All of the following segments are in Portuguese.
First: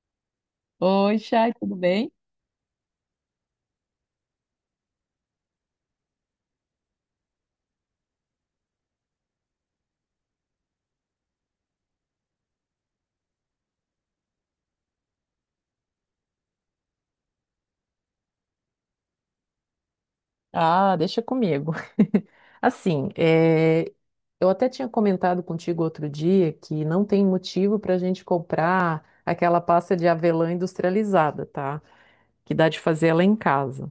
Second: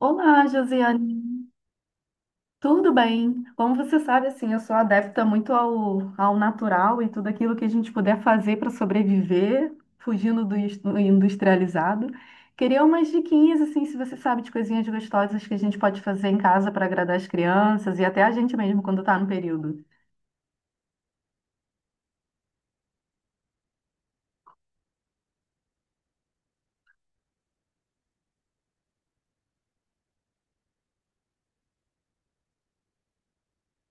Olá, Oi, Josiane. Chay, tudo bem? Tudo bem? Como você sabe, assim, eu sou adepta muito ao natural e tudo aquilo que a gente puder fazer para sobreviver, fugindo do industrializado. Queria umas diquinhas, assim, se você sabe de coisinhas gostosas que a gente pode fazer em casa para agradar as crianças e até a gente mesmo quando está no período. Ah, deixa comigo. Assim, é, eu até tinha comentado contigo outro dia que não tem motivo para a gente comprar aquela pasta de avelã industrializada, tá? Que dá de fazer ela em casa.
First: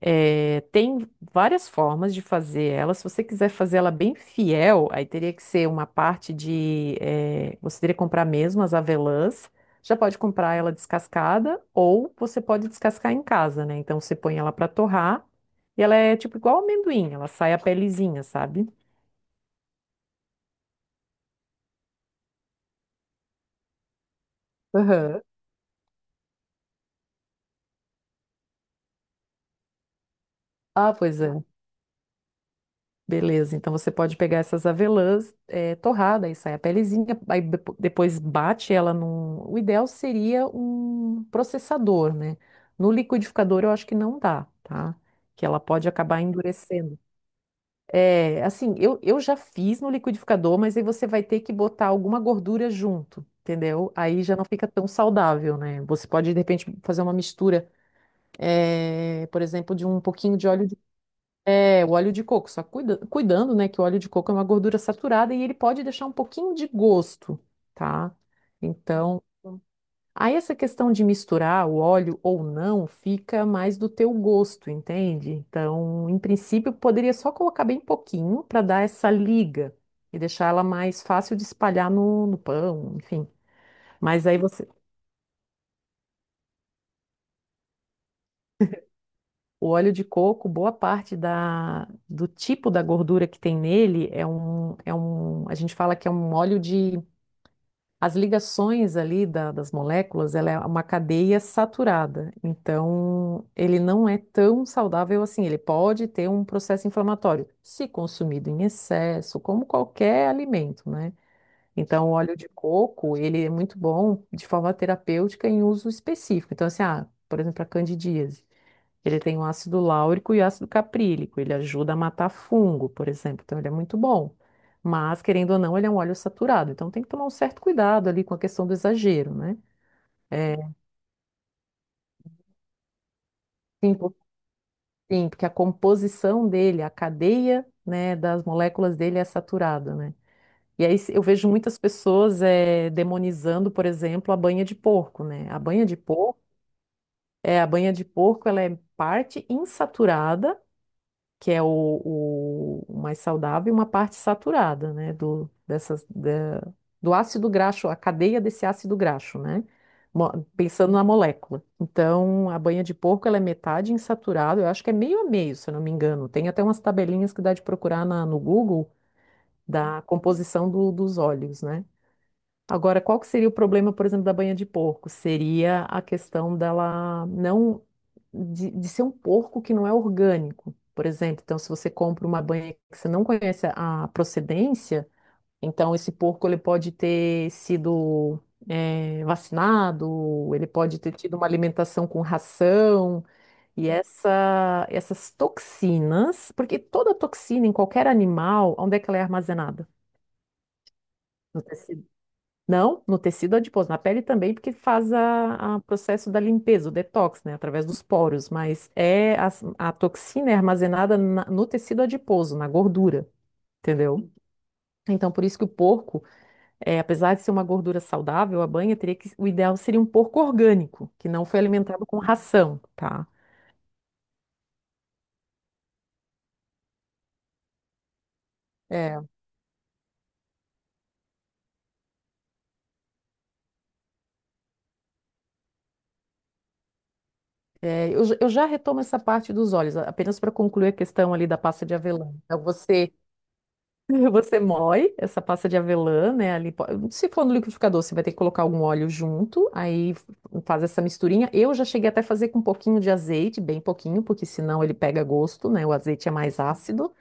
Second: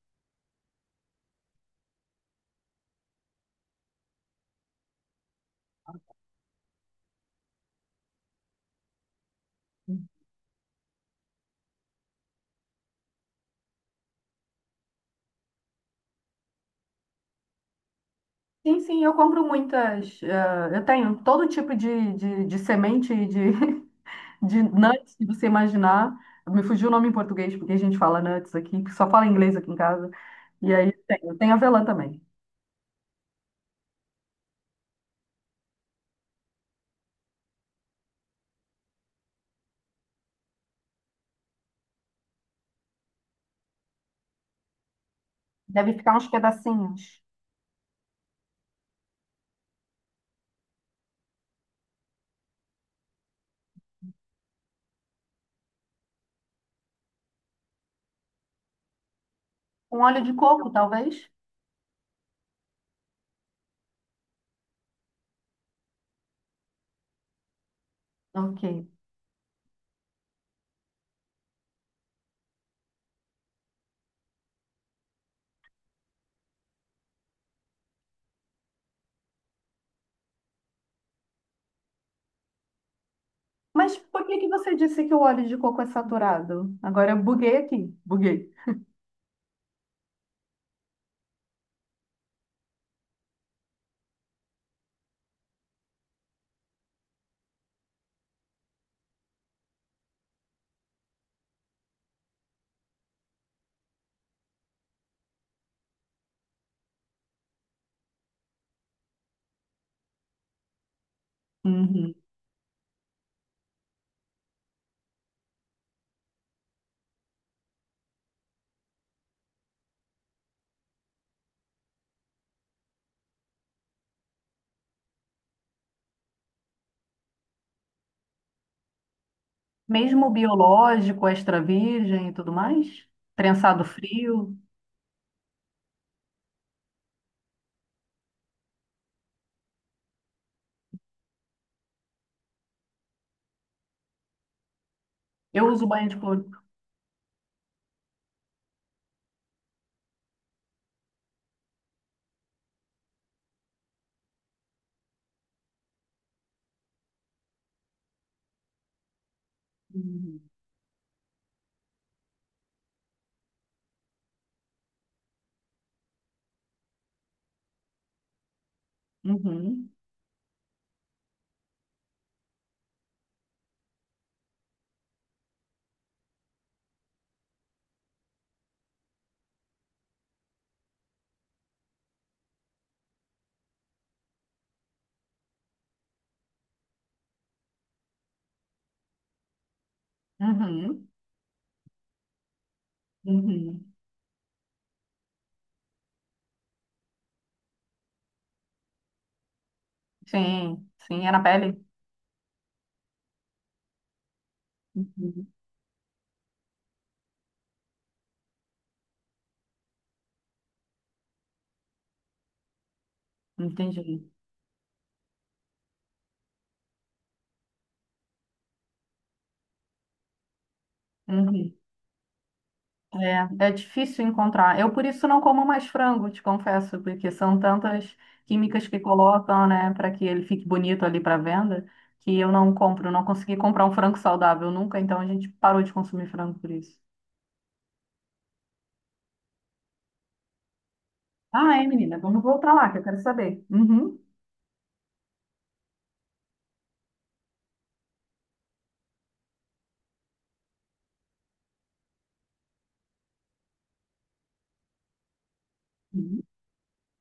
É, tem várias formas de fazer ela. Se você quiser fazer ela bem fiel, aí teria que ser uma parte de. Você teria que comprar mesmo as avelãs. Já pode comprar ela descascada ou você pode descascar em casa, né? Então você põe ela para torrar e ela é tipo igual amendoim, ela sai a pelezinha, sabe? Sim, sim, eu compro muitas. Eu tenho todo tipo de semente de nuts Aham. que você imaginar. Me fugiu o nome em português, porque a gente fala nuts aqui, que só fala inglês aqui em casa. E aí Ah, pois é. tem, tem avelã também. Beleza, então você pode pegar essas avelãs torrada, aí sai a pelezinha, aí depois bate ela num. O ideal seria um processador, né? No liquidificador eu acho que não dá, tá? Que ela pode Deve ficar acabar uns endurecendo. pedacinhos. Eu já fiz no liquidificador, mas aí você vai ter que botar alguma gordura junto, entendeu? Aí já não fica tão saudável, né? Você pode, de repente, fazer uma mistura, por exemplo, de Um um óleo de pouquinho de óleo coco, de talvez? é, o óleo de coco, só cuidando, né, que o óleo de coco é uma gordura saturada e ele pode deixar um pouquinho de gosto, tá? Ok. Então, aí essa questão de misturar o óleo ou não fica mais do teu gosto, entende? Então, em princípio, poderia só colocar bem pouquinho para dar essa liga e deixar ela mais fácil de espalhar no pão, enfim. Mas por Mas aí que que você, você disse que o óleo de coco é saturado? Agora eu buguei aqui, buguei. o óleo de coco, boa parte do tipo da gordura que tem nele é a gente fala que é um óleo de... As ligações ali das moléculas, ela é uma cadeia saturada. Então, ele não é tão saudável assim. Ele pode ter um processo inflamatório, se consumido em excesso, como qualquer alimento, né? Então, o Uhum. óleo de coco, ele é muito bom de forma terapêutica em uso específico. Então, assim, ah, por exemplo, a candidíase. Ele tem o ácido láurico e o ácido caprílico. Ele ajuda a matar fungo, por exemplo. Então, ele é muito bom. Mas, querendo ou não, ele é um óleo saturado. Então, tem que tomar um certo cuidado ali com a questão do exagero, né? Mesmo o É, biológico, extra virgem e tudo mais? Prensado sim, por- frio? sim, porque a composição dele, a cadeia, né, das moléculas dele é saturada, né? E aí eu vejo muitas pessoas demonizando, por exemplo, a banha de porco, né? A Eu banha uso de banho de porco, couro. é, a banha de porco, ela é parte insaturada, que é o mais saudável, e uma parte saturada, né, do ácido graxo, a cadeia desse ácido graxo, né, Uhum. Pensando na molécula. Então, a banha de porco, ela é metade insaturada, eu acho que é meio a meio, se eu não me engano. Tem até umas tabelinhas que dá de procurar no Google Uhum. da composição dos óleos, né. Agora, qual que seria o problema, por exemplo, da banha de porco? Seria a questão dela não de, de ser um porco que não é orgânico, por exemplo. Então, se você compra uma banha que você não conhece a procedência, então esse porco ele pode ter sido vacinado, ele pode Uhum. ter tido uma alimentação com ração. E Uhum. Essas toxinas, porque toda toxina em qualquer animal, onde é que ela é armazenada? Sim, sim, é na No pele. tecido... não, no tecido adiposo, na pele também, porque faz Uhum. A processo da limpeza, o detox, né, através dos poros, mas é a toxina é armazenada no tecido adiposo, na gordura, entendeu? Entendi. Então, por isso que o porco, apesar de ser uma gordura saudável, a banha teria que, o ideal seria um porco orgânico, que não foi Uhum. alimentado com ração, tá? É, é difícil encontrar. Eu, por isso, não como mais frango, te confesso, porque são tantas químicas que É, colocam, né, para que ele fique bonito ali para venda, que eu não compro, não consegui comprar um frango saudável nunca, então a gente parou de consumir frango por isso. Eu já retomo essa parte dos olhos, apenas para concluir a questão ali da Ah, pasta é, de menina, avelã. vamos Então, voltar lá, que eu você... quero saber. Uhum. Você moe essa pasta de avelã, né? Ali, se for no liquidificador, você vai ter que colocar algum óleo junto, aí faz essa misturinha. Eu já cheguei até a fazer com um pouquinho de azeite, bem pouquinho, porque senão ele pega gosto, né? O azeite é Uhum. mais ácido.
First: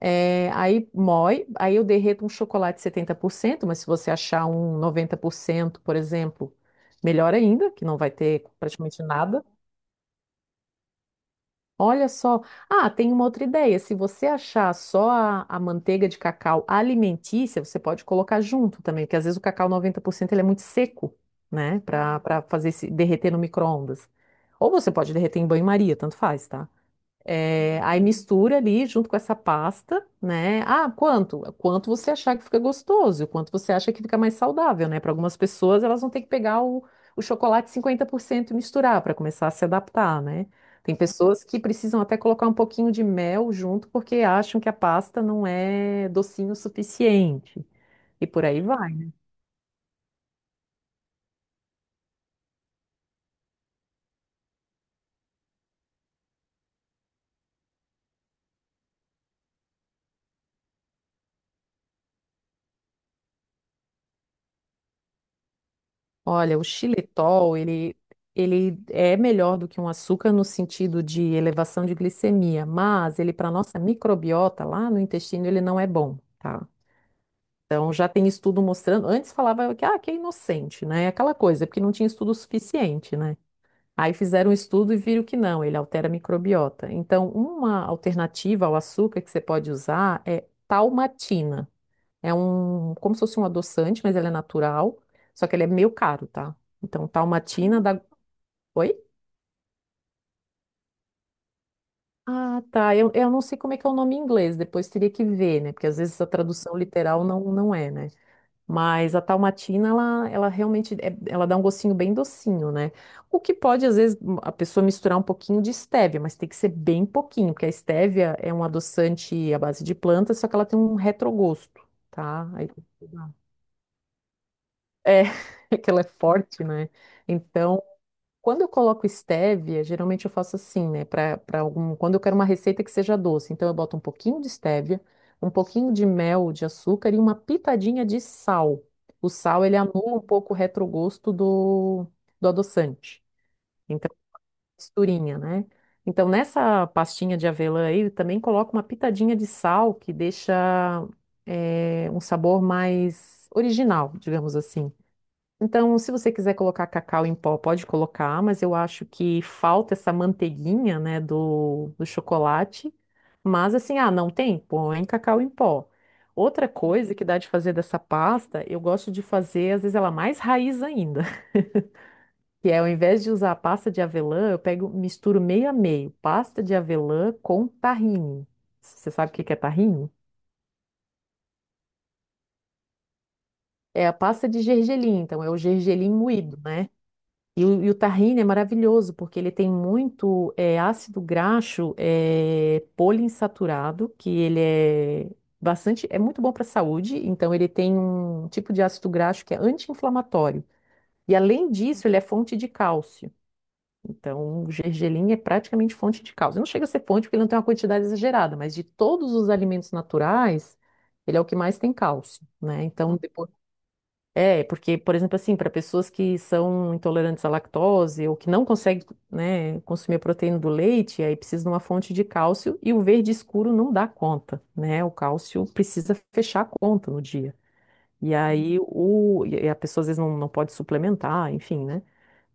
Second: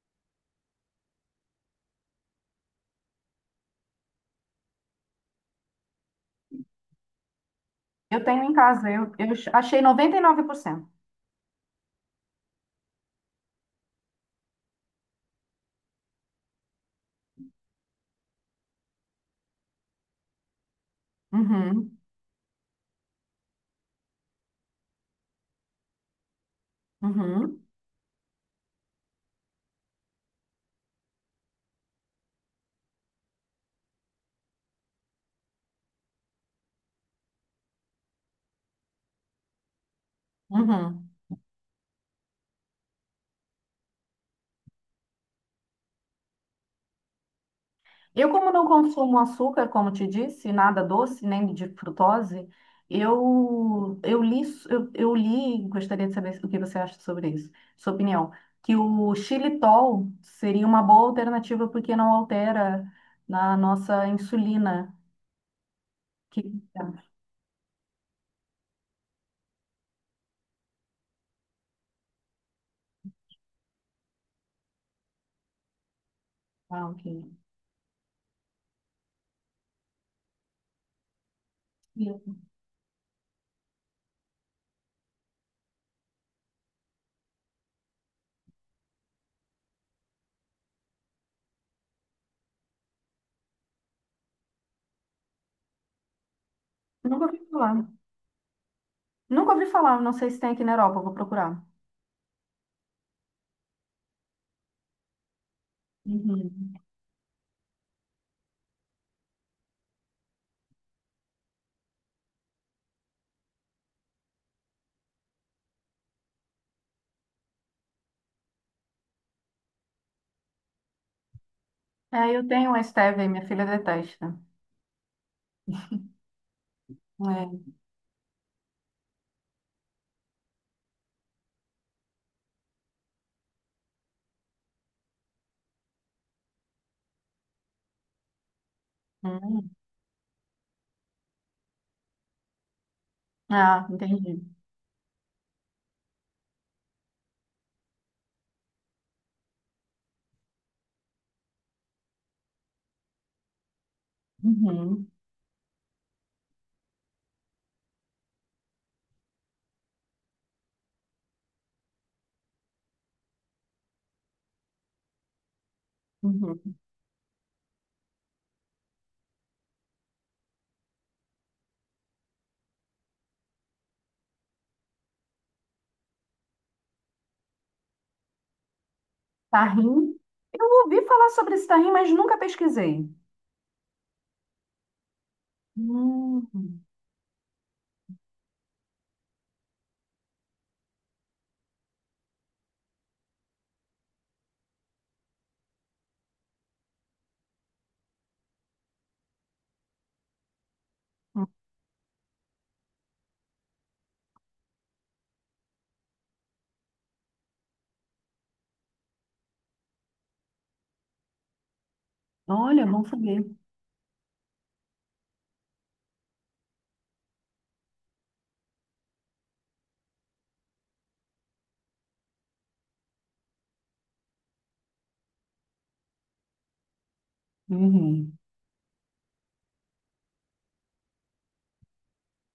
É, aí moe, aí eu derreto um chocolate 70%, mas se você achar um 90%, por exemplo, melhor ainda, que não vai Eu tenho ter em casa, praticamente eu nada. achei 99%. Olha só. Ah, tem uma outra ideia. Se você achar só a manteiga de cacau alimentícia, você pode colocar junto também, porque às vezes o cacau 90% ele é muito seco, né? Uhum. Para fazer se derreter no micro-ondas. Ou você pode derreter em banho-maria, tanto faz, tá? Uhum. É, aí mistura ali junto com essa pasta, né? Ah, quanto? Quanto você achar que fica gostoso, quanto você acha que fica mais saudável, né? Para algumas pessoas, elas vão ter que pegar o chocolate 50% e misturar para começar a se adaptar, né? Tem Uhum. pessoas que precisam até colocar um pouquinho de mel junto porque acham que a pasta não é docinho o suficiente. E Eu, por como aí não vai. consumo açúcar, como te disse, nada doce, nem de frutose, eu, eu li, eu li, gostaria de saber o que você acha sobre isso, sua opinião, que o xilitol seria uma boa alternativa porque não altera na nossa insulina. Que... Olha, o xilitol, ele é melhor do que um açúcar no sentido de elevação de glicemia, mas ele, para nossa microbiota lá no intestino, ele não é bom, tá? Ah, ok. Então, já tem estudo mostrando. Antes falava que, ah, que é inocente, né? Aquela coisa, porque não tinha estudo suficiente, né? Aí fizeram um estudo e viram que não, ele altera a microbiota. Então, uma alternativa ao açúcar que você pode usar é talmatina. É um, como se fosse um adoçante, mas ele é natural. Só que ele é meio caro, tá? Então, Nunca ouvi Dalmatina falar. da. Oi? Nunca ouvi falar, não sei se tem aqui na Europa, vou procurar. Ah, tá. Eu não sei como é que é o nome em inglês, depois teria que ver, né? Porque às vezes a Uhum. tradução literal não é, né? Mas a Dalmatina, ela realmente, ela dá um gostinho bem docinho, né? O que pode, às vezes, a pessoa misturar um pouquinho de estévia, mas tem que ser bem pouquinho, porque a estévia é um adoçante à base de plantas, só que ela tem um retrogosto, É, eu tá? Aí... tenho a stevia, minha filha detesta. É, é que ela é forte, né? É. Então, quando eu coloco estévia, geralmente eu faço assim, né? Quando eu quero uma receita que seja doce, então eu boto um pouquinho de estévia, um pouquinho de mel, de açúcar e uma pitadinha de sal. O sal, Hum. ele anula um pouco o retrogosto do adoçante. Ah, Então, entendi. misturinha, né? Então, nessa pastinha de avelã aí, eu também coloco uma pitadinha de sal, que deixa, um sabor mais original, digamos assim. Uhum. Então, se você quiser colocar cacau em pó, pode colocar, mas eu acho que falta essa manteiguinha, né, do chocolate. Mas assim, ah, não tem? Põe cacau em pó. Outra Uhum. coisa que dá de fazer dessa pasta, eu gosto de fazer, às vezes ela mais raiz ainda, que é ao invés de usar a pasta de avelã, eu pego, misturo meio a meio, pasta de avelã com tahine. Você sabe o que que é tahine? Tahim? Eu ouvi falar sobre esse tahim, mas nunca pesquisei. É a pasta de gergelim, então é o gergelim moído, Hum, né? E o tahine é maravilhoso, porque ele tem muito ácido graxo poliinsaturado, que ele é bastante, é muito bom para a saúde, então ele tem um tipo de ácido graxo que é anti-inflamatório. E além disso, ele é fonte de cálcio. Então, o gergelim é praticamente fonte de cálcio. Não chega a ser fonte porque ele não tem uma quantidade exagerada, mas de todos os alimentos naturais, ele é o que mais tem cálcio, né? olha, bom Então, saber. é, porque, por exemplo, assim, para pessoas que são intolerantes à lactose ou que não conseguem, né, consumir a proteína do leite, aí precisa de uma fonte de cálcio e o verde escuro não dá conta, né? O cálcio precisa fechar a conta no dia. E Uhum. aí o, e a pessoa às vezes não pode suplementar, enfim, né?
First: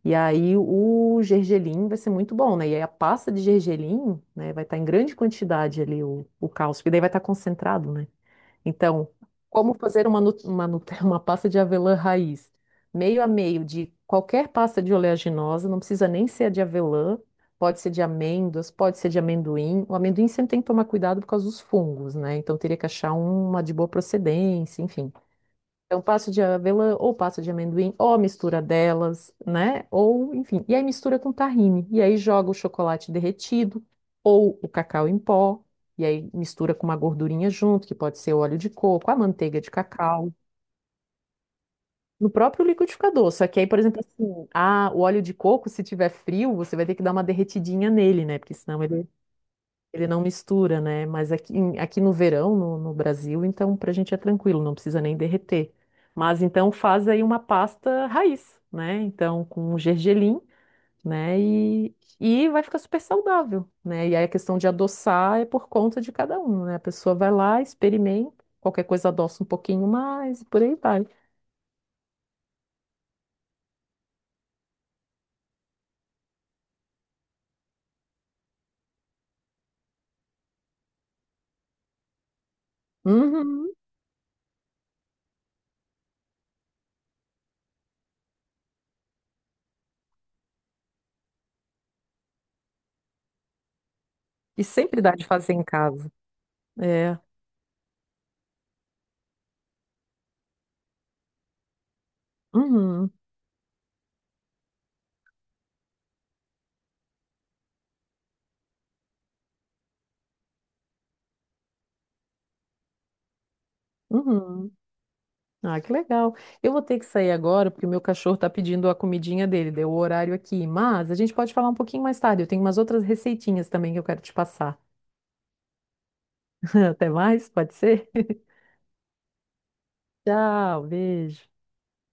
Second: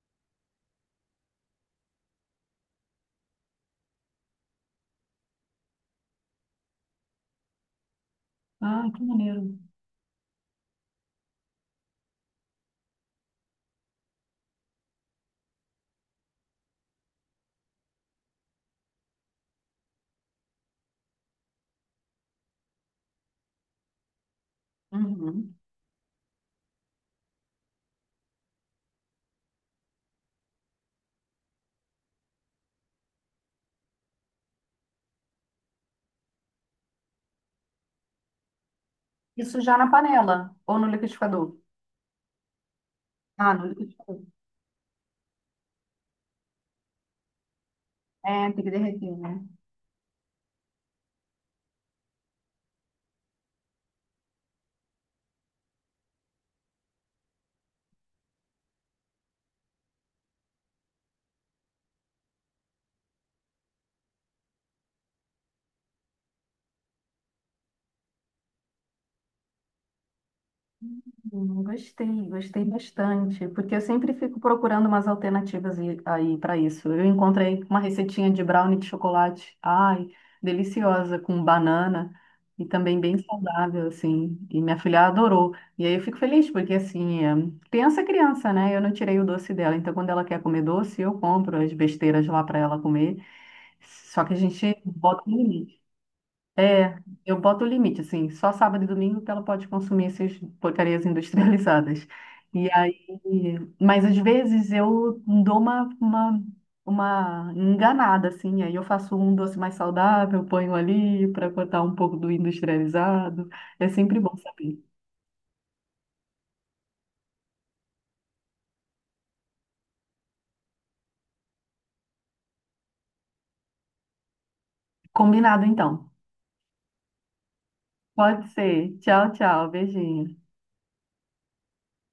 E aí o gergelim vai ser muito bom, né? E aí a pasta de gergelim, né, vai estar em grande quantidade ali o cálcio, que daí vai estar concentrado, né? Ah, que Então, maneiro. como fazer uma pasta de avelã raiz? Meio a meio de qualquer pasta de oleaginosa, não precisa nem ser a de avelã, pode ser de amêndoas, pode ser de amendoim. O amendoim sempre tem que tomar cuidado por causa dos fungos, né? Então teria que achar uma de boa procedência, enfim. Uhum. Então, passa de avelã ou passa de amendoim, ou a mistura delas, né? Ou, enfim. E aí mistura com tahine. E aí joga o chocolate derretido ou o cacau em pó. E aí mistura com uma gordurinha junto, que pode ser óleo de coco, a Isso manteiga de já na cacau. panela ou no liquidificador? No próprio liquidificador. Só Ah, que no aí, por exemplo, liquidificador. assim, ah, o óleo de coco, se tiver frio, você vai ter que dar uma derretidinha nele, né? É, Porque tem que senão derreter, né? ele não mistura, né? Mas aqui, aqui no verão, no Brasil, então pra gente é tranquilo, não precisa nem derreter. Mas então faz aí uma pasta raiz, né? Então com gergelim, né? E vai ficar super saudável, né? E aí a questão de adoçar é por conta de cada um, né? A pessoa vai lá, experimenta, qualquer coisa adoça um pouquinho mais e por aí vai. Gostei, gostei bastante, porque eu sempre fico procurando umas alternativas e- aí para isso. Eu encontrei uma receitinha de brownie de chocolate, ai, deliciosa, com banana e também bem Uhum. saudável, assim. E minha filha adorou. E aí eu fico feliz, porque assim, é criança, né? Eu não tirei o doce dela, então quando ela quer comer doce, eu compro as besteiras lá para ela comer. Só que a E gente sempre dá bota de no fazer em limite. casa. É, É. eu boto o limite, assim, só sábado e domingo que ela pode consumir essas porcarias industrializadas. E aí, Uhum. mas às vezes eu dou uma enganada, assim, aí eu faço um doce mais saudável, ponho ali para cortar um pouco do industrializado. É sempre bom Uhum. saber. Ah, que legal. Eu vou ter que sair agora porque o meu cachorro está pedindo a comidinha dele, deu o horário aqui. Mas a gente pode falar um pouquinho mais tarde. Eu tenho umas outras receitinhas também que eu quero te passar. Combinado, então. Até mais, pode ser? Pode ser. Tchau, tchau. Beijinho. Tchau, beijo.